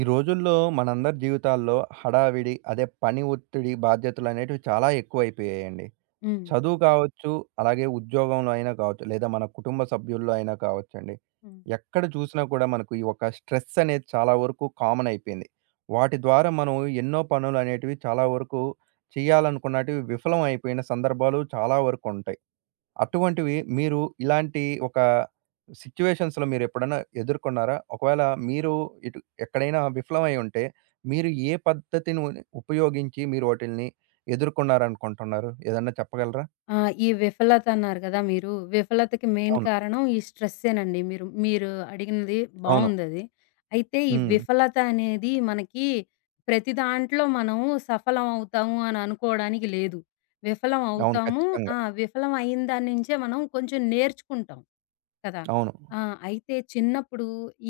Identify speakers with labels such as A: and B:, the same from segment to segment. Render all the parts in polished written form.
A: ఈ రోజుల్లో మనందరి జీవితాల్లో హడావిడి, అదే పని ఒత్తిడి, బాధ్యతలనేటివి చాలా ఎక్కువైపోయాయండి.
B: హ్మ్.
A: చదువు కావచ్చు, అలాగే ఉద్యోగంలో అయినా కావచ్చు, లేదా మన కుటుంబ సభ్యుల్లో అయినా కావచ్చండి.
B: హ్మ్.
A: ఎక్కడ చూసినా కూడా మనకు ఈ ఒక స్ట్రెస్ అనేది చాలా వరకు కామన్ అయిపోయింది. వాటి ద్వారా మనం ఎన్నో పనులనేటివి చాలా వరకు చేయాలనుకున్నటివి విఫలం అయిపోయిన సందర్భాలు చాలా వరకు ఉంటాయి. అటువంటివి మీరు ఇలాంటి ఒక సిట్యుయేషన్స్‌లో మీరెప్పుడన్నా ఎదుర్కొన్నారా? ఒకవేళ మీరు ఇటు ఎక్కడైనా విఫలమై ఉంటే, మీరు ఏ పద్ధతిని ఉపయోగించి మీరు వాటిల్ని ఎదుర్కొన్నారనుకుంటున్నారు? ఏదన్నా చెప్పగలరా?
B: ఆ! ఈ విఫలత అన్నారు కదా మీరు. విఫలతకి మెయిన్
A: అవును.
B: కారణం ఈ స్ట్రెస్సేనండి. మీరు మీరు అడిగినది
A: అవును.
B: బావుందది. అయితే ఈ
A: హ్మ్.
B: విఫలత అనేది మనకి ప్రతి దాంట్లో మనం సఫలం అవుతాము అని అనుకోవడానికి లేదు. విఫలం
A: అవును.
B: అవుతాము.
A: ఖచ్చితంగా.
B: ఆ! విఫలం అయిన దాని నుంచే మనం కొంచెం నేర్చుకుంటాం కదా!
A: అవును.
B: ఆ! అయితే చిన్నప్పుడు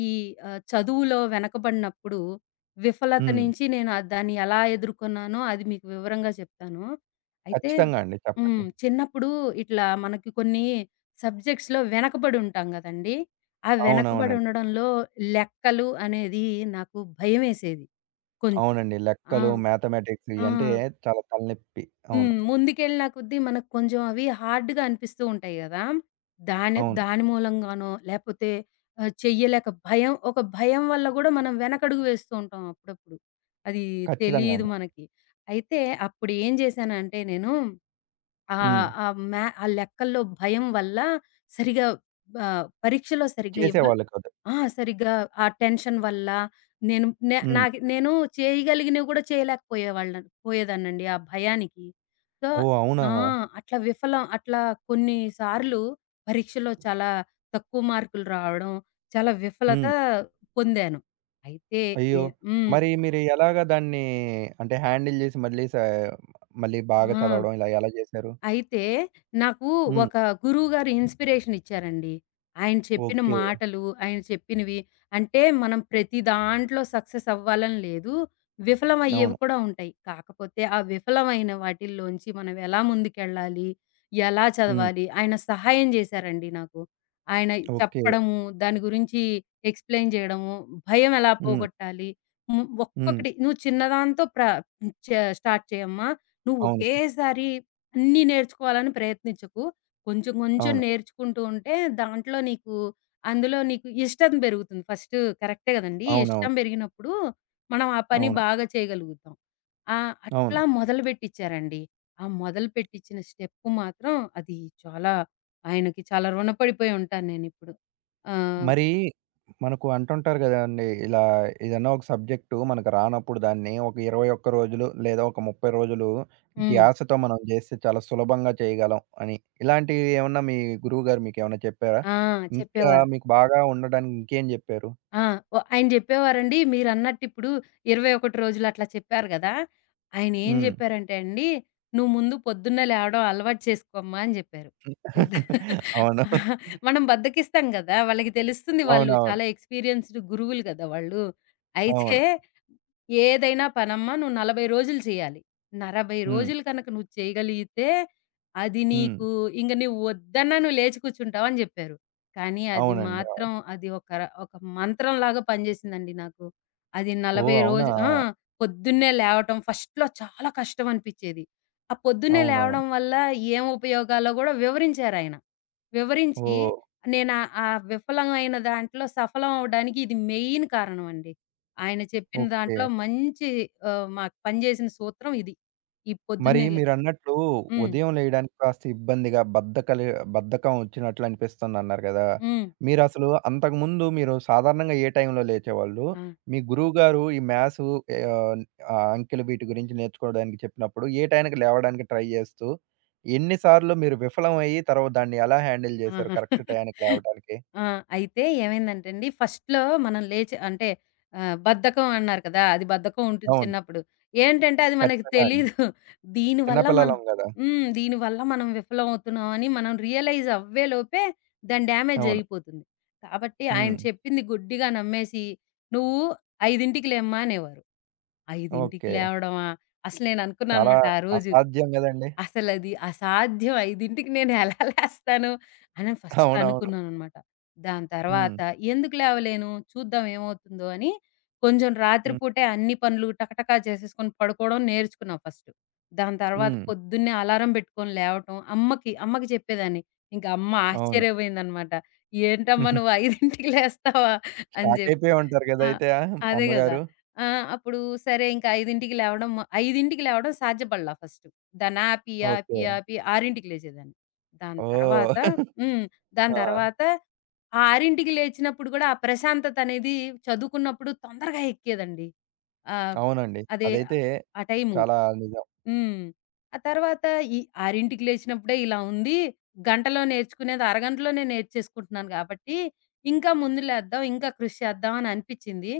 B: ఈ చదువులో వెనకబడినప్పుడు విఫలత
A: హ్మ్.
B: నుంచి నేను దాన్ని ఎలా ఎదుర్కొన్నానో అది మీకు వివరంగా చెప్తాను. అయితే
A: ఖచ్చితంగా అండి,
B: హ్మ్.
A: చెప్పండి.
B: చిన్నప్పుడు ఇట్లా మనకి కొన్ని సబ్జెక్ట్స్‌లో వెనకబడి ఉంటాం గదండీ! ఆ వెనకబడి
A: అవునవునండి.
B: ఉండడంలో లెక్కలు అనేది నాకు భయమేసేది కొంచెం.
A: అవునండి,
B: ఆ!
A: లెక్కలు, మ్యాథమెటిక్స్
B: ఆ!
A: ఇయంటే చాలా తలనొప్పి. అవును.
B: హ్మ్. ముందుకెళ్ళిన కొద్దీ మనకు కొంచెం అవి హార్డ్‌గా అనిపిస్తూ ఉంటాయి గదా! దాని
A: అవును.
B: దాని మూలంగానో లేపోతే చెయ్యలేక ఒక భయం వల్ల గూడా మనం వెనకడుగు వేస్తూ ఉంటాం అప్పుడప్పుడు. అది
A: ఖచ్చితంగా
B: తెలీదు
A: అండి.
B: మనకి. అయితే అప్పుడు ఏం జేశానంటే నేను
A: హ్మ్.
B: ఆహ్, ఆ మ్యా ఆ లెక్కల్లో భయం వల్ల సరిగా పరీక్షలో సరిగ్గా ఇవ్వలే
A: చేసేవాళ్ళు కాదు.
B: ఆ! సరిగ్గా ఆ టెన్షన్ వల్ల నేను నే
A: హ్మ్.
B: నాకు నేను చేయగలిగినవి కూడా చేయలేకపోయేవాళ్ళని పోయేదాన్నండి ఆ భయానికి. సో
A: ఓహ్! అవునా?
B: ఆ! అట్లా కొన్ని సార్లు పరీక్షలో చాలా తక్కువ మార్కులు రావడం, చాలా విఫలత
A: హ్మ్.
B: పొందాను. అయితే
A: అయ్యో!
B: ఏ హ్మ్.
A: మరి మీరు ఎలాగా దాన్ని, అంటే హ్యాండిల్ జేసి మళ్ళీ సా మళ్ళీ బాగా
B: ఆ!
A: చదవడం ఇలా ఎలా జేశారు?
B: అయితే నాకు
A: హ్మ్.
B: ఒక గురువుగారు ఇన్‌స్పిరేషన్ ఇచ్చారండి. ఆయన చెప్పిన
A: ఓకే.
B: మాటలు, ఆయన చెప్పినవి అంటే మనం ప్రతి దాంట్లో సక్సెస్ అవ్వాలని లేదు. విఫలమయ్యేవి
A: అవును.
B: కూడా ఉంటాయి. కాకపోతే ఆ విఫలమైన వాటిల్లోంచి మనం ఎలా ముందుకెళ్ళాలి? ఎలా
A: హ్మ్.
B: చదవాలి? ఆయన సహాయం చేశారండి నాకు. ఆయన
A: ఓకే.
B: చెప్పడము, దాని గురించి ఎక్స్‌ప్లెయిన్ చేయడము, భయం ఎలా
A: హ్మ్.
B: పోగొట్టాలి? హ్మ్.
A: హ్మ్.
B: ఒక్కొక్కటి నువ్వు చిన్నదాంతో ప్ర చ స్టార్ట్ చేయమ్మా. నువ్వు
A: అవును.
B: ఒకేసారి అన్నీ నేర్చుకోవాలని ప్రయత్నించకు. కొంచెం కొంచెం
A: అవును.
B: నేర్చుకుంటూ ఉంటే దాంట్లో నీకు అందులో నీకు ఇష్టం పెరుగుతుంది. ఫస్ట్ కరెక్టే గదండీ! ఇష్టం
A: అవునవును.
B: పెరిగినప్పుడు మనం ఆ పని
A: అవును.
B: బాగా చేయగలుగుతాం.
A: అవును.
B: అట్లా మొదలుపెట్టిచ్చారండి. ఆ మొదలుపెట్టిచ్చిన స్టెప్ మాత్రం అది చాలా ఆయనకి చాలా రుణపడిపోయి ఉంటాను నేనిప్పుడు. ఆహ్,
A: మరి మనకు అంటుంటారు గదండీ! ఇలా ఏదన్నా ఒక సబ్జెక్టు మనకు రానప్పుడు దాన్ని ఒక 21 రోజులు లేదా ఒక 30 రోజులు
B: హ్మ్.
A: ధ్యాసతో మనం జేస్తే చాలా సులభంగా చేయగలం అని. ఇలాంటివి ఏమన్నా మీ గురువుగారు మీకేమన్నా చెప్పారా?
B: ఆ!
A: ఇంకా
B: చెప్పేవారు.
A: మీకు బాగా ఉండడానికి ఇంకేం జెప్పారు?
B: ఆ! ఓ ఆయన జెప్పేవారండి. మీరన్నట్టిప్పుడు 21 రోజులు అట్లా చెప్పారు గదా! ఆయనేం
A: హ్మ్.
B: జెప్పారంటే అండి, "నువ్వు ముందు పొద్దున్నే లేవడం అలవాటు చేసుకోమ్మా" అని జెప్పారు. పొద్దు
A: అవును.
B: మనం బద్ధకిస్తాం గదా! వాళ్ళకి తెలుస్తుంది, వాళ్ళు
A: అవునవును.
B: చాలా ఎక్స్‌పీరియన్స్‌డ్ గురువులు గదా వాళ్ళు! అయితే
A: అవును.
B: "ఏదైనా పనమ్మా నువ్వు 40 రోజులు చేయాలి. 40
A: హ్మ్.
B: రోజులు కనుక నువ్వు చేయగలిగితే, అది
A: హ్మ్.
B: నీకు ఇంక నువ్వు వద్దన్నా నువ్వు లేచి కూర్చుంటావు" అని జెప్పారు. కానీ అది
A: అవునండి.
B: మాత్రం అది ఒక ర ఒక మంత్రంలాగా పనిజేసిందండి నాకు. అది 40
A: ఓహ్! అవునా?
B: రోజు ఆ! పొద్దున్నే లేవటం ఫస్ట్‌లో చాలా కష్టం అనిపిచ్చేది. ఆ పొద్దున్నే
A: అవునవును.
B: లేవడం వల్ల ఏం ఉపయోగాలో గూడా వివరించారాయన. వివరించి
A: ఓహ్!
B: నేను ఆ ఆ విఫలమైన దాంట్లో సఫలం అవ్వడానికి ఇది మెయిన్ కారణమండి. ఆయన చెప్పిన
A: ఓకే.
B: దాంట్లో మంచి మాకు పనిచేసిన సూత్రం ఇది. ఈ
A: మరి
B: పొద్దున్నే లే
A: మీరన్నట్లు
B: హ్మ్.
A: ఉదయం లేయడానికి కాస్త ఇబ్బందిగా బద్ధకం వచ్చినట్లు అనిపిస్తుందన్నారు కదా!
B: హ్మ్.
A: మీరసలు అంతకుముందు మీరు సాధారణంగా ఏ టైంలో లేచేవాళ్ళు?
B: ఆ!
A: మీ గురువుగారు ఈ మ్యాథ్స్, ఆహ్, ఆహ్, అంకెలు వీటి గురించి నేర్చుకోవడానికి చెప్పినప్పుడు ఏ టైంకి లేవడానికి ట్రై చేస్తూ, ఎన్ని సార్లు మీరు విఫలమయ్యి తర్వాత దాన్ని ఎలా హ్యాండిల్ చేశారు
B: ఆహా!
A: కరెక్ట్ టయానికి లేవడానికి?
B: ఆ! అయితే ఏమైందంటేండి ఫస్ట్‌లో మనం లేచి అంటే బద్ధకం అన్నారు కదా! అది బద్ధకం ఉంటుంది
A: అవును.
B: చిన్నప్పుడు. ఏంటంటే అది మనకి
A: ఖచ్చితంగా అండి.
B: తెలీదు.
A: చిన్న
B: దీనివల్ల మనం
A: పిల్లలం గదా!
B: హ్మ్. దీనివల్ల మనం విఫలమవుతున్నామని మనం రియలైజ్ అవ్వే లోపే దాని డ్యామేజ్
A: అవును.
B: జరిగిపోతుంది. కాబట్టి ఆయన
A: హ్మ్.
B: చెప్పింది గుడ్డిగా నమ్మేసి "నువ్వు 5కి లేమ్మా" అనేవారు. 5కి
A: ఓకే.
B: లేవడమా? అసలు నేను
A: చాలా
B: అనుకున్నాననమాట ఆ రోజు.
A: అసాధ్యం గదండీ!
B: అసలది అసాధ్యం, 5కి నేను ఎలా లేస్తాను అని ఫస్ట్
A: అవునవును.
B: అనుకున్నాననమాట. దాని
A: హ్మ్.
B: తర్వాత ఎందుకు లేవలేను, చూద్దాం ఏమవుతుందో అని కొంచెం
A: హ్మ్.
B: రాత్రిపూటే అన్ని పనులు టకటకా చేసేసుకొని పడుకోవడం నేర్చుకున్నా ఫస్ట్. దాని తర్వాత
A: హ్మ్.
B: పొద్దున్నే అలారం పెట్టుకొని లేవటం అమ్మకి చెప్పేదాన్ని. ఇంక అమ్మ
A: అవును.
B: ఆశ్చర్యపోయిందనమాట. "ఏంటమ్మా నువ్వు 5కి లేస్తావా?" అని
A: షాక్
B: జెప్పి.
A: అయిపోయి ఉంటారు గదా!
B: ఆ!
A: అయితే ఆ
B: అదే గదా!
A: అమ్మగారు.
B: ఆ! అప్పుడు సరే ఇంక 5కి లేవడం సాధ్యపడలా ఫస్ట్. దాన్ని ఆపి, ఆపి,
A: ఓకే.
B: ఆపి 6కి లేచేదాన్ని. దాని తర్వాత
A: ఓహ్!
B: హ్మ్. దాని
A: ఆ!
B: తర్వాత ఆ 6కి లేచినప్పుడు గూడా, ఆ ప్రశాంతతనేది చదువుకున్నప్పుడు తొందరగా ఎక్కేదండి. ఆహ్,
A: అవునండి.
B: అదే
A: అదైతే
B: ఆ టైము.
A: చాలా నిజం.
B: హ్మ్. ఆ తర్వాత ఈ 6కి లేచినప్పుడే ఇలా ఉంది. గంటలో నేర్చుకునేది అరగంటలోనే నేర్చేసుకుంటున్నాను గాబట్టి, ఇంకా ముందు లేద్దాం, ఇంకా కృషి చేద్దాం అని అనిపిచ్చింది.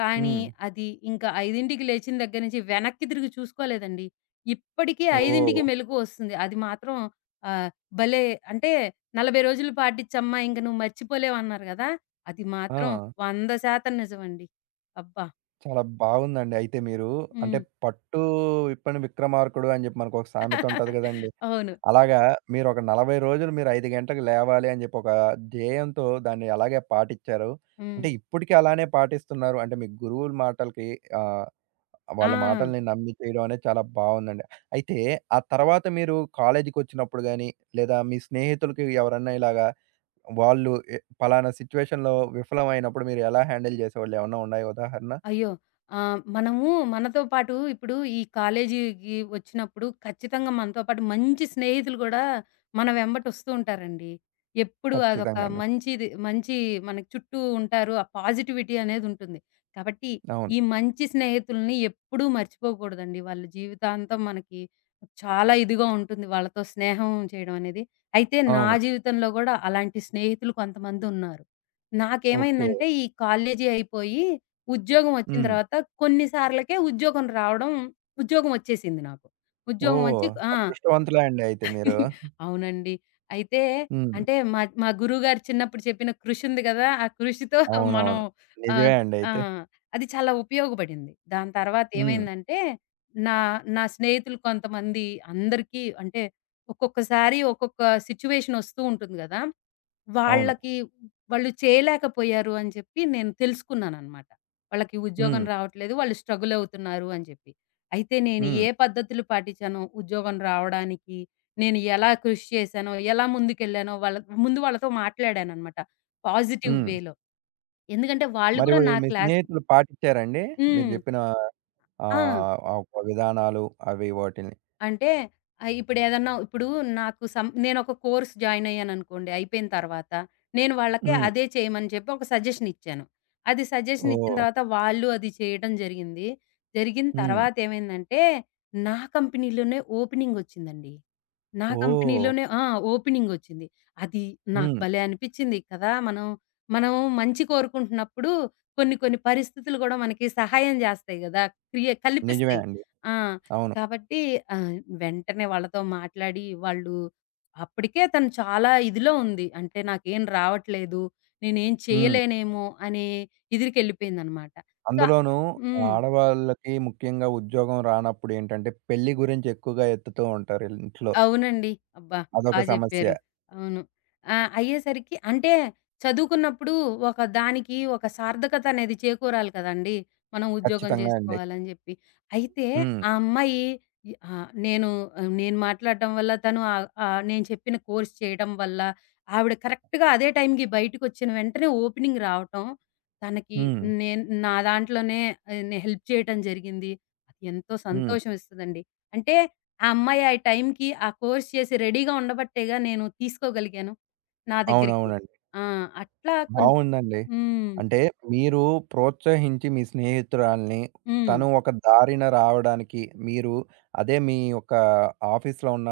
B: కానీ
A: హ్మ్.
B: అది ఇంకా 5కి లేచిన దగ్గర నుంచి వెనక్కి తిరిగి చూసుకోలేదండి. ఇప్పటికీ
A: ఓహ్!
B: 5కి మెలుకువ ఒస్తుంది. అది మాత్రం ఆహ్ భలే! అంటే 40 రోజులు పాటించమ్మా ఇంక నువ్వు మర్చిపోలేవన్నారు గదా! అది మాత్రం
A: ఆ!
B: 100% నిజమండి. అబ్బా!
A: చాలా బాగుందండి. అయితే మీరు, అంటే,
B: హ్మ్.
A: పట్టు విప్పని విక్రమార్కుడు అని జెప్పి మనకొక సామెత ఉంటది గదండీ.
B: అవును.
A: అలాగా మీరు ఒక 40 రోజులు మీరు 5 గంటలకు లేవాలి అని జెప్పి ఒక ధ్యేయంతో దాన్ని అలాగే పాటిచ్చారు.
B: హ్మ్.
A: అంటే ఇప్పటికి అలానే పాటిస్తున్నారు. అంటే మీ గురువుల మాటలకి, ఆహ్
B: ఆ!
A: వాళ్ళ మాటల్ని నమ్మి చేయడం అనేది చాలా బావుందండి. అయితే ఆ తర్వాత మీరు కాలేజీకొచ్చినప్పుడు గాని, లేదా మీ స్నేహితులకి ఎవరన్నా ఇలాగా వాళ్ళు ఎ పలానా సిట్యుయేషన్‌లో విఫలమైనప్పుడు మీరు ఎలా హ్యాండిల్ చేసేవాళ్ళు? ఏమన్నా ఉన్నాయా ఉదాహరణ?
B: అయ్యో! మనము మనతో పాటు ఇప్పుడు ఈ కాలేజీకి వచ్చినప్పుడు ఖచ్చితంగా మనతో పాటు మంచి స్నేహితులు గూడా మన వెంబటొస్తూ ఉంటారండి. ఎప్పుడు అదొక
A: ఖచ్చితంగా అండి.
B: మంచి మనకి చుట్టూ ఉంటారు. ఆ పాజిటివిటీ అనేదుంటుంది. కాబట్టి
A: అవును.
B: ఈ మంచి స్నేహితుల్ని ఎప్పుడూ మర్చిపోకూడదండి. వాళ్ళ జీవితాంతం మనకి చాలా ఇదిగా ఉంటుంది వాళ్ళతో స్నేహం చేయడం అనేది. అయితే నా
A: అవును.
B: జీవితంలో గూడా అలాంటి స్నేహితులు కొంతమందున్నారు.
A: ఓకే.
B: నాకేమైందంటే ఈ కాలేజీ అయిపోయి ఉద్యోగం వచ్చిన
A: హ్మ్.
B: తర్వాత కొన్ని సార్లకే ఉద్యోగం రావడం ఉద్యోగం వచ్చేసింది నాకు. ఉద్యోగం
A: ఓహ్!
B: వచ్చి ఆ!
A: అదృష్టవంతులే అండి అయితే మీరు.
B: అవునండి. అయితే
A: హ్మ్.
B: అంటే మా మా గురువుగారు చిన్నప్పుడు చెప్పిన కృషి ఉంది గదా! ఆ కృషితో మనం
A: అవునవును. నిజమే
B: ఆహ్,
A: అండి
B: ఆ!
A: అయితే.
B: అది చాలా ఉపయోగపడింది. దాని తర్వాత
A: హ్మ్.
B: ఏమైందంటే నా నా స్నేహితులు కొంతమంది అందరికీ అంటే ఒక్కొక్కసారి ఒక్కొక్క సిట్యుయేషన్ ఒస్తూ ఉంటుంది గదా!
A: అవును.
B: వాళ్ళకి వాళ్ళు చేయలేకపోయారు అని చెప్పి నేను తెలుసుకున్నాననమాట. వాళ్ళకి ఉద్యోగం
A: హ్మ్.
B: రావట్లేదు, వాళ్ళు స్ట్రగుల్ అవుతున్నారు అని చెప్పి. అయితే నేను
A: హ్మ్.
B: ఏ పద్ధతులు పాటించానో ఉద్యోగం రావడానికి, నేను ఎలా కృషి చేశానో, ఎలా ముందుకెళ్ళానో వాళ్ళ ముందు వాళ్ళతో మాట్లాడాననమాట. పాజిటివ్
A: హ్మ్.
B: వేలో. ఎందుకంటే వాళ్ళు
A: మరి
B: కూడా నా
A: మీ
B: క్లాస్
A: స్నేహితులు పాటించారండి? మీరు
B: హ్మ్.
A: చెప్పిన
B: ఆ!
A: ఆ ఒక విధానాలు, అవి వాటిల్ని.
B: అంటే ఇప్పుడు నాకు సం నేనొక కోర్స్ జాయిన్ అయ్యాననుకోండి, అయిపోయిన తర్వాత నేను వాళ్ళకి
A: హ్మ్.
B: అదే చేయమని చెప్పి ఒక సజెషన్ ఇచ్చాను. అది సజెషన్ ఇచ్చిన
A: ఓహ్!
B: తర్వాత వాళ్ళు అది చేయడం జరిగింది. జరిగిన
A: హ్మ్.
B: తర్వాత ఏమైందంటే, నా కంపెనీలోనే ఓపెనింగొచ్చిందండి. నా
A: ఓహ్!
B: కంపెనీలోనే ఆ! ఓపెనింగొచ్చింది. అది నాకు
A: హ్మ్.
B: భలే అనిపిచ్చింది కదా! మనం మంచి కోరుకుంటున్నప్పుడు కొన్ని కొన్ని పరిస్థితులు గూడా మనకి సహాయం జేస్తాయి గదా! క్రియ
A: నిజమే
B: కల్పిస్తాయి.
A: అండి.
B: ఆ!
A: అవును.
B: కాబట్టి ఆహ్, వెంటనే వాళ్ళతో మాట్లాడి వాళ్ళు అప్పటికే తను చాలా ఇదిలో ఉంది. అంటే నాకేం రావట్లేదు, నేనేం
A: హ్మ్.
B: చేయలేనేమో అనే ఇదిరికెళ్ళిపోయిందనమాట. సో
A: అందులోనూ
B: హ్మ్.
A: ఆడవాళ్ళకి ముఖ్యంగా ఉద్యోగం రానప్పుడు ఏంటంటే పెళ్లి గురించి ఎక్కువగా ఎత్తుతూ ఉంటారు ఇంట్లో.
B: అవునండి. అబ్బా! బా
A: అదొక సమస్య.
B: జెప్పారు. అవును. అయ్యేసరికి అంటే చదువుకున్నప్పుడు ఒక దానికి ఒక సార్థకత అనేది చేకూరాలి కదండీ! మనం ఉద్యోగం
A: ఖచ్చితంగా అండి.
B: జేసుకోవాలని జెప్పి. అయితే
A: హ్మ్.
B: ఆ అమ్మాయి ఇ ఆహ్, నేను ఆహ్, నేను మాట్లాడటం వల్ల తను ఆహ్, ఆహ్, నేను చెప్పిన కోర్స్ చేయడం వల్ల ఆవిడ కరెక్ట్‌గా అదే టైంకి బయటికొచ్చిన వెంటనే ఓపెనింగ్ రావటం, తనకి
A: హ్మ్.
B: నా దాంట్లోనే ఆహ్, నే హెల్ప్ చేయటం జరిగింది. అది ఎంతో
A: హ్మ్.
B: సంతోషం ఇస్తదండి. అంటే ఆ అమ్మాయి ఆ టైంకి ఆ కోర్స్ చేసి రెడీగా ఉండబట్టేగా నేను తీసుకోగలిగాను నా దగ్గరికి.
A: అవునవునండి.
B: ఆ! అట్లా కొన్ని
A: బావుందండి.
B: హ్మ్.
A: అంటే మీరు ప్రోత్సహించి మీ స్నేహితురాల్ని,
B: హ్మ్.
A: తను ఒక దారిన రావడానికి, మీరు అదే మీ యొక్క ఆఫీస్‌లో ఉన్న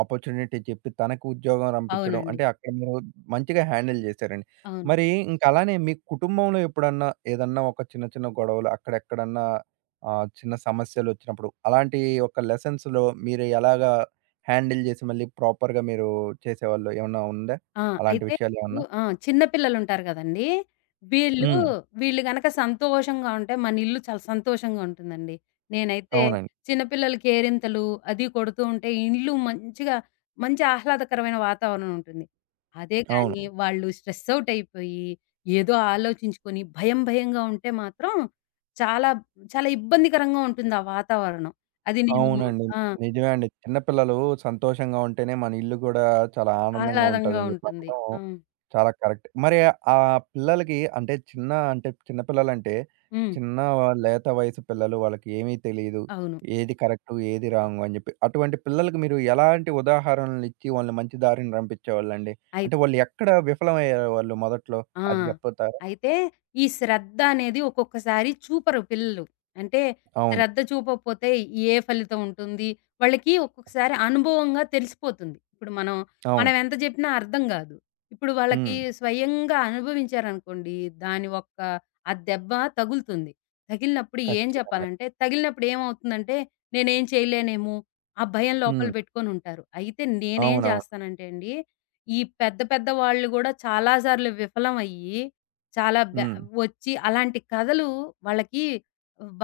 A: ఆపర్చునిటీ చెప్పి తనకు ఉద్యోగం రంపించడం
B: అవునండి.
A: అంటే అక్కడ మీరు మంచిగా హ్యాండిల్ జేశారండి.
B: అవును.
A: మరి ఇంక అలానే మీ కుటుంబంలో ఎప్పుడన్నా ఏదన్నా ఒక చిన్న చిన్న గొడవలు అక్కడెక్కడన్నా, చిన్న సమస్యలొచ్చినప్పుడు అలాంటి ఒక లెసన్స్‌లో మీరు ఎలాగా హ్యాండిల్ జేసి మళ్ళీ ప్రాపర్‌గా మీరు చేసేవాళ్ళు ఏమన్నా ఉందా?
B: ఆ!
A: అలాంటి
B: అయితే ఇప్పుడు
A: విషయాలేమన్నా?
B: ఆ! చిన్న పిల్లలుంటారు గదండీ! వీళ్ళు,
A: హ్మ్.
B: వీళ్ళు గనక సంతోషంగా ఉంటే మన ఇల్లు చాలా సంతోషంగా ఉంటుందండి. నేనైతే
A: అవునండి.
B: చిన్నపిల్లలు కేరింతలు అది కొడుతూ ఉంటే ఇల్లు మంచి ఆహ్లాదకరమైన వాతావరణం ఉంటుంది. అదే
A: అవును.
B: కానీ వాళ్ళు స్ట్రెస్ ఔట్ అయిపోయి, ఏదో ఆలోచించుకొని భయం భయంగా ఉంటే మాత్రం చాలా, చాలా ఇబ్బందికరంగా ఉంటుంది ఆ వాతావరణం. అది నేను హ్మ్.
A: అవునండి.
B: ఆ!
A: నిజమే అండి. చిన్న పిల్లలు సంతోషంగా ఉంటేనే మన ఇల్లు గూడా చాలా ఆనందంగా
B: ఆహ్లాదంగా
A: ఉంటదని జెప్పి
B: ఉంటుంది.
A: అనడం
B: ఆ!
A: చాలా కరెక్ట్. మరి ఆ పిల్లలకి అంటే చిన్న అంటే చిన్న పిల్లలంటే
B: హ్మ్.
A: చిన్న వ- లేత వయసు పిల్లలు వాళ్ళకి ఏమీ తెలీదు.
B: అవును.
A: ఏది కరెక్టు, ఏది రాంగు అని జెప్పి. అటువంటి పిల్లలకి మీరు ఎలాంటి ఉదాహరణలిచ్చి వాళ్ళని మంచి దారిని రంపించేవాళ్ళండి? అంటే
B: అయితే
A: వాళ్ళు ఎక్కడ విఫలమయ్యేవాళ్ళు మొదట్లో
B: ఆ!
A: అది జెప్పుతారా?
B: అయితే ఈ శ్రద్ధ అనేది ఒక్కొక్కసారి చూపరు పిల్లలు. అంటే
A: అవును.
B: శ్రద్ధ చూపకపోతే ఏ ఫలితం ఉంటుంది? వాళ్ళకి ఒక్కొక్కసారి అనుభవంగా తెలిసిపోతుంది. మనం
A: అవును.
B: ఎంత చెప్పినా అర్థం గాదు. ఇప్పుడు వాళ్ళకి
A: హ్మ్.
B: స్వయంగా అనుభవించారనుకోండి, దాని యొక్క ఆ దెబ్బ తగులుతుంది.
A: ఖచ్చితంగా.
B: తగిలినప్పుడు ఏమవుతుందంటే, నేనేం చేయలేనేమో! ఆ భయం లోపల
A: హ్మ్.
B: పెట్టుకొనుంటారు. అయితే నేనేం
A: అవునవును.
B: చేస్తానంటే అండి, ఈ పెద్ద పెద్ద వాళ్ళు గూడా చాలా సార్లు విఫలమయ్యి, చాలా బ
A: హ్మ్.
B: వచ్చి అలాంటి కథలు వాళ్ళకి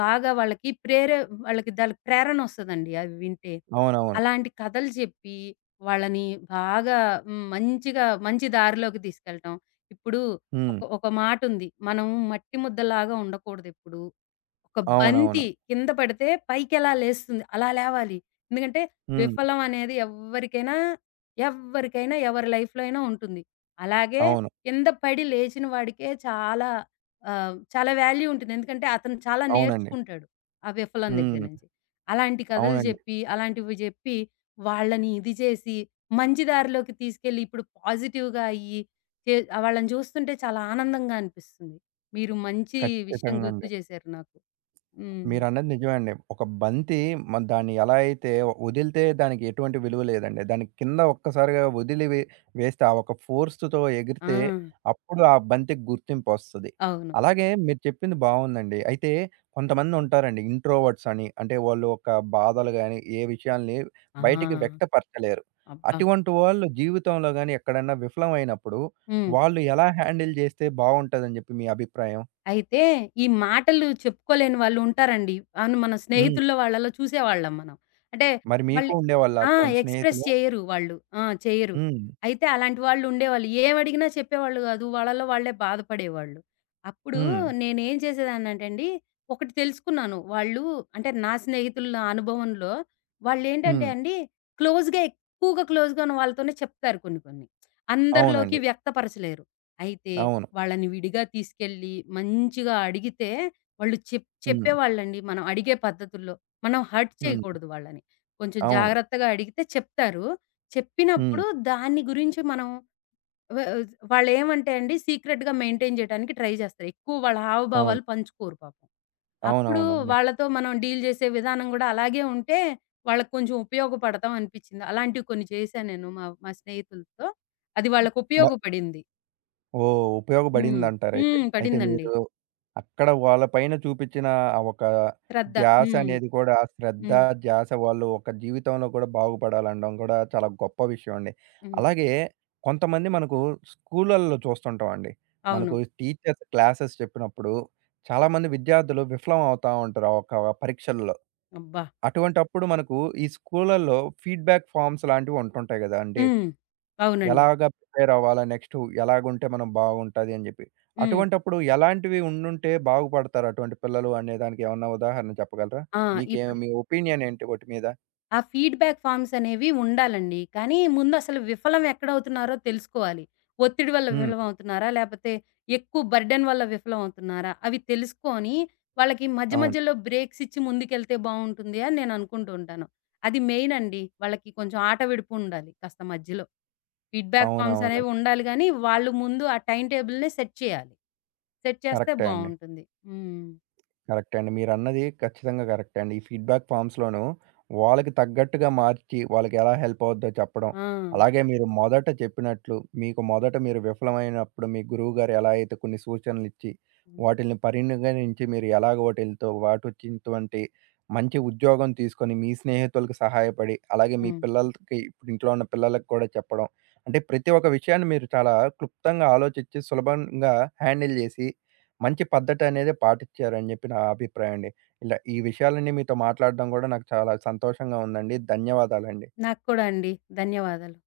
B: బాగా వాళ్ళకి ప్రేరే వాళ్ళకి దానికి ప్రేరణొస్తదండి అవి వింటే.
A: అవునవును.
B: అలాంటి కథలు చెప్పి, వాళ్ళని బాగా హ్మ్, మంచిగా మంచి దారిలోకి తీసుకెళ్ళటం. ఇప్పుడు
A: హ్మ్.
B: ఒక ఒక మాటుంది. మనం మట్టి ముద్దలాగా ఉండకూడదెప్పుడు. ఒక
A: అవునవును.
B: బంతి కింద పడితే పైకెలా లేస్తుంది, అలా లేవాలి. ఎందుకంటే
A: హ్మ్.
B: విఫలం అనేది ఎవ్వరికైనా, ఎవ్వరికైనా ఎవరి లైఫ్‌లో అయినా ఉంటుంది. అలాగే
A: అవును.
B: కింద పడి లేచిన వాడికే చాలా చాలా వాల్యూ ఉంటుంది. ఎందుకంటే అతను చాలా
A: అవునండి.
B: నేర్చుకుంటాడు ఆ విఫలం దగ్గర
A: హ్మ్.
B: నుంచి. అలాంటి కథలు
A: అవునండి.
B: జెప్పి, అలాంటివి జెప్పి వాళ్ళని ఇది చేసి, మంచి దారిలోకి తీసుకెళ్ళి ఇప్పుడు పాజిటివ్‌గా అయ్యి చే వాళ్ళని చూస్తుంటే చాలా ఆనందంగా అనిపిస్తుంది. మీరు మంచి విషయం
A: ఖచ్చితంగా
B: గుర్తు
A: అండి.
B: చేశారు నాకు. హ్మ్.
A: మీరన్నది నిజమే అండి. ఒక బంతి, మరి దాన్ని ఎలా అయితే వదిలితే దానికి ఎటువంటి విలువ లేదండి. దాని కింద ఒక్కసారిగా వదిలి వే వేస్తే ఆ ఒక ఫోర్స్‌తో
B: ఆ!
A: ఎగిరితే అప్పుడు ఆ బంతికి గుర్తింపొస్తది.
B: అవును.
A: అలాగే మీరు చెప్పింది బావుందండి. అయితే కొంతమంది ఉంటారండి ఇంట్రోవర్ట్స్ అని. అంటే వాళ్ళు ఒక బాధలు గాని, ఏ విషయాల్ని
B: ఆ!
A: బయటికి వ్యక్తపరచలేరు.
B: అబ్బా!
A: అటువంటి వాళ్ళు జీవితంలో గాని ఎక్కడన్నా విఫలమైనప్పుడు
B: హ్మ్.
A: వాళ్ళు ఎలా హ్యాండిల్ చేస్తే బావుంటదని చెప్పి మీ అభిప్రాయం?
B: అయితే, ఈ మాటలు చెప్పుకోలేని వాళ్ళు ఉంటారండి. అవును. మన
A: హ్మ్.
B: స్నేహితుల్లో వాళ్ళలో చూసేవాళ్ళం మనం. అంటే
A: మరి మీకు
B: వాళ్ళు
A: ఉండేవాళ్ళా
B: ఆ!
A: అటువంటి
B: ఎక్స్‌ప్రెస్
A: స్నేహితులు?
B: చేయరు వాళ్ళు. ఆ! చేయరు.
A: హ్మ్.
B: అయితే అలాంటి వాళ్ళు ఉండేవాళ్ళు. ఏమడిగినా చెప్పేవాళ్ళు గాదు. వాళ్ళలో వాళ్ళే బాధపడేవాళ్ళు. అప్పుడు
A: హ్మ్.
B: నేనేం చేసేదాన్నంటండి, ఒకటి తెలుసుకున్నాను. వాళ్ళు అంటే నా స్నేహితుల నా అనుభవంలో వాళ్ళేంటంటే
A: హ్మ్.
B: అండి, క్లోజ్‌గా ఉన్న వాళ్ళతోనే చెప్తారు కొన్ని కొన్ని. అందరిలోకి
A: అవునండి.
B: వ్యక్తపరచలేరు. అయితే
A: అవును.
B: వాళ్ళని విడిగా తీసుకెళ్ళి మంచిగా అడిగితే వాళ్ళు
A: హ్మ్.
B: చెప్పేవాళ్ళండి మనం అడిగే పద్ధతుల్లో. మనం హర్ట్
A: హ్మ్.
B: చేయకూడదు వాళ్ళని. కొంచెం
A: అవును.
B: జాగ్రత్తగా అడిగితే చెప్తారు.
A: హ్మ్.
B: చెప్పినప్పుడు దాన్ని గురించి మనం వ వాళ్ళేమంటే అండి సీక్రెట్‌గా మెయింటైన్ చేయడానికి ట్రై చేస్తారు. ఎక్కువ వాళ్ళ
A: అవును.
B: హావభావాలు పంచుకోరు పాపం. అప్పుడు
A: అవునవునండి.
B: వాళ్ళతో మనం డీల్ చేసే విధానం కూడా అలాగే ఉంటే వాళ్ళకి కొంచెం ఉపయోగపడతాం అనిపిచ్చింది. అలాంటివి కొన్ని చేశా నేను మా మా స్నేహితులతో. అది వాళ్ళకి
A: మ
B: ఉపయోగపడింది.
A: ఓహ్!
B: హ్మ్.
A: ఉపయోగపడిందంటారయితే.
B: హ్మ్.
A: అయితే
B: పడిందండి.
A: మీరు అక్కడ వాళ్ళ పైన చూపిచ్చిన ఆ ఒక
B: రద్ద.
A: ధ్యాస
B: హ్మ్.
A: అనేది కూడా, శ్రద్ధ,
B: హ్మ్.
A: ధ్యాస వాళ్ళు ఒక జీవితంలో కూడా బాగుపడాలనడం కూడా చాలా గొప్ప విషయం అండి.
B: హ్మ్.
A: అలాగే కొంతమంది మనకు స్కూళ్ళల్లో చూస్తుంటామండి.
B: అవును.
A: మనకు టీచర్స్ క్లాసెస్ చెప్పినప్పుడు చాలామంది విద్యార్థులు విఫలం అవుతా ఉంటారు ఆ ఒక పరీక్షల్లో.
B: అబ్బా!
A: అటువంటప్పుడు మనకు ఈ స్కూళ్ళల్లో ఫీడ్‌బ్యాక్ ఫార్మ్స్ లాంటివుంటుంటాయి గదండీ!
B: హ్మ్. అవునండి.
A: ఎలాగా ప్రిపేరవ్వాలా? నెక్స్టు ఎలాగుంటే మనం బావుంటది అని జెప్పి.
B: హ్మ్.
A: అటువంటప్పుడు ఎలాంటివి ఉండుంటే బాగుపడతారు అటువంటి పిల్లలు అనే దానికి ఏమన్నా ఉదాహరణ చెప్పగలరా?
B: ఆ!
A: మీకే
B: ఇప్పుడు
A: మీ ఒపీనియన్ ఏంటి వాటి మీద?
B: ఆ ఫీడ్‌బ్యాక్ ఫార్మ్స్ అనేవి ఉండాలండి. కానీ ముందు అసలు విఫలం ఎక్కడవుతున్నారో తెలుసుకోవాలి. ఒత్తిడి వల్ల
A: హ్మ్.
B: విఫలమవుతున్నారా? లేపోతే ఎక్కువ బర్డెన్ వల్ల విఫలమవుతున్నారా? అవి తెలుసుకొని వాళ్ళకి మధ్య
A: అవును.
B: మధ్యలో బ్రేక్స్ ఇచ్చి ముందుకెళ్తే బావుంటుంది అని నేను అనుకుంటూ ఉంటాను. అది మెయిన్ అండి. వాళ్ళకి కొంచెం ఆట విడుపు ఉండాలి కాస్త మధ్యలో. ఫీడ్‌బ్యాక్ ఫార్మ్స్ అనేవి
A: అవునవునండి.
B: ఉండాలి గానీ, వాళ్ళు ముందు ఆ టైమ్ టేబుల్‌ని సెట్ చేయాలి. సెట్ చేస్తే
A: కరెక్టే అండి.
B: బావుంటుంది. హ్మ్.
A: కరెక్టే అండి. మీరన్నది ఖచ్చితంగా కరెక్టే అండి. ఈ ఫీడ్‌బ్యాక్ ఫార్మ్స్‌లోనూ వాళ్ళకి తగ్గట్టుగా మార్చి, వాళ్ళకెలా హెల్ప్ అవుద్దో చెప్పడం.
B: ఆ!
A: అలాగే మీరు మొదట చెప్పినట్లు, మీకు మొదట మీరు విఫలమైనప్పుడు మీ గురువుగారు ఎలా అయితే కొన్ని సూచనలిచ్చి, వాటిల్ని పరిగణించి మీరు ఎలాగ వాటిలతో వాటొచ్చినటువంటి మంచి ఉద్యోగం తీసుకొని, మీ స్నేహితులకు సహాయపడి, అలాగే మీ
B: హ్మ్.
A: పిల్లలకి ఇప్పుడు ఇంట్లో ఉన్న పిల్లలకి కూడా చెప్పడం. అంటే ప్రతి ఒక్క విషయాన్ని మీరు చాలా క్లుప్తంగా ఆలోచించి, సులభంగా హ్యాండిల్ చేసి మంచి పద్ధతనేదే పాటిచ్చారని జెప్పి నా అభిప్రాయం అండి. ఇలా ఈ విషయాలన్నీ మీతో మాట్లాడడం గూడా నాకు చాలా సంతోషంగా ఉందండి. ధన్యవాదాలండి.
B: నాకు కూడా అండి. ధన్యవాదాలు.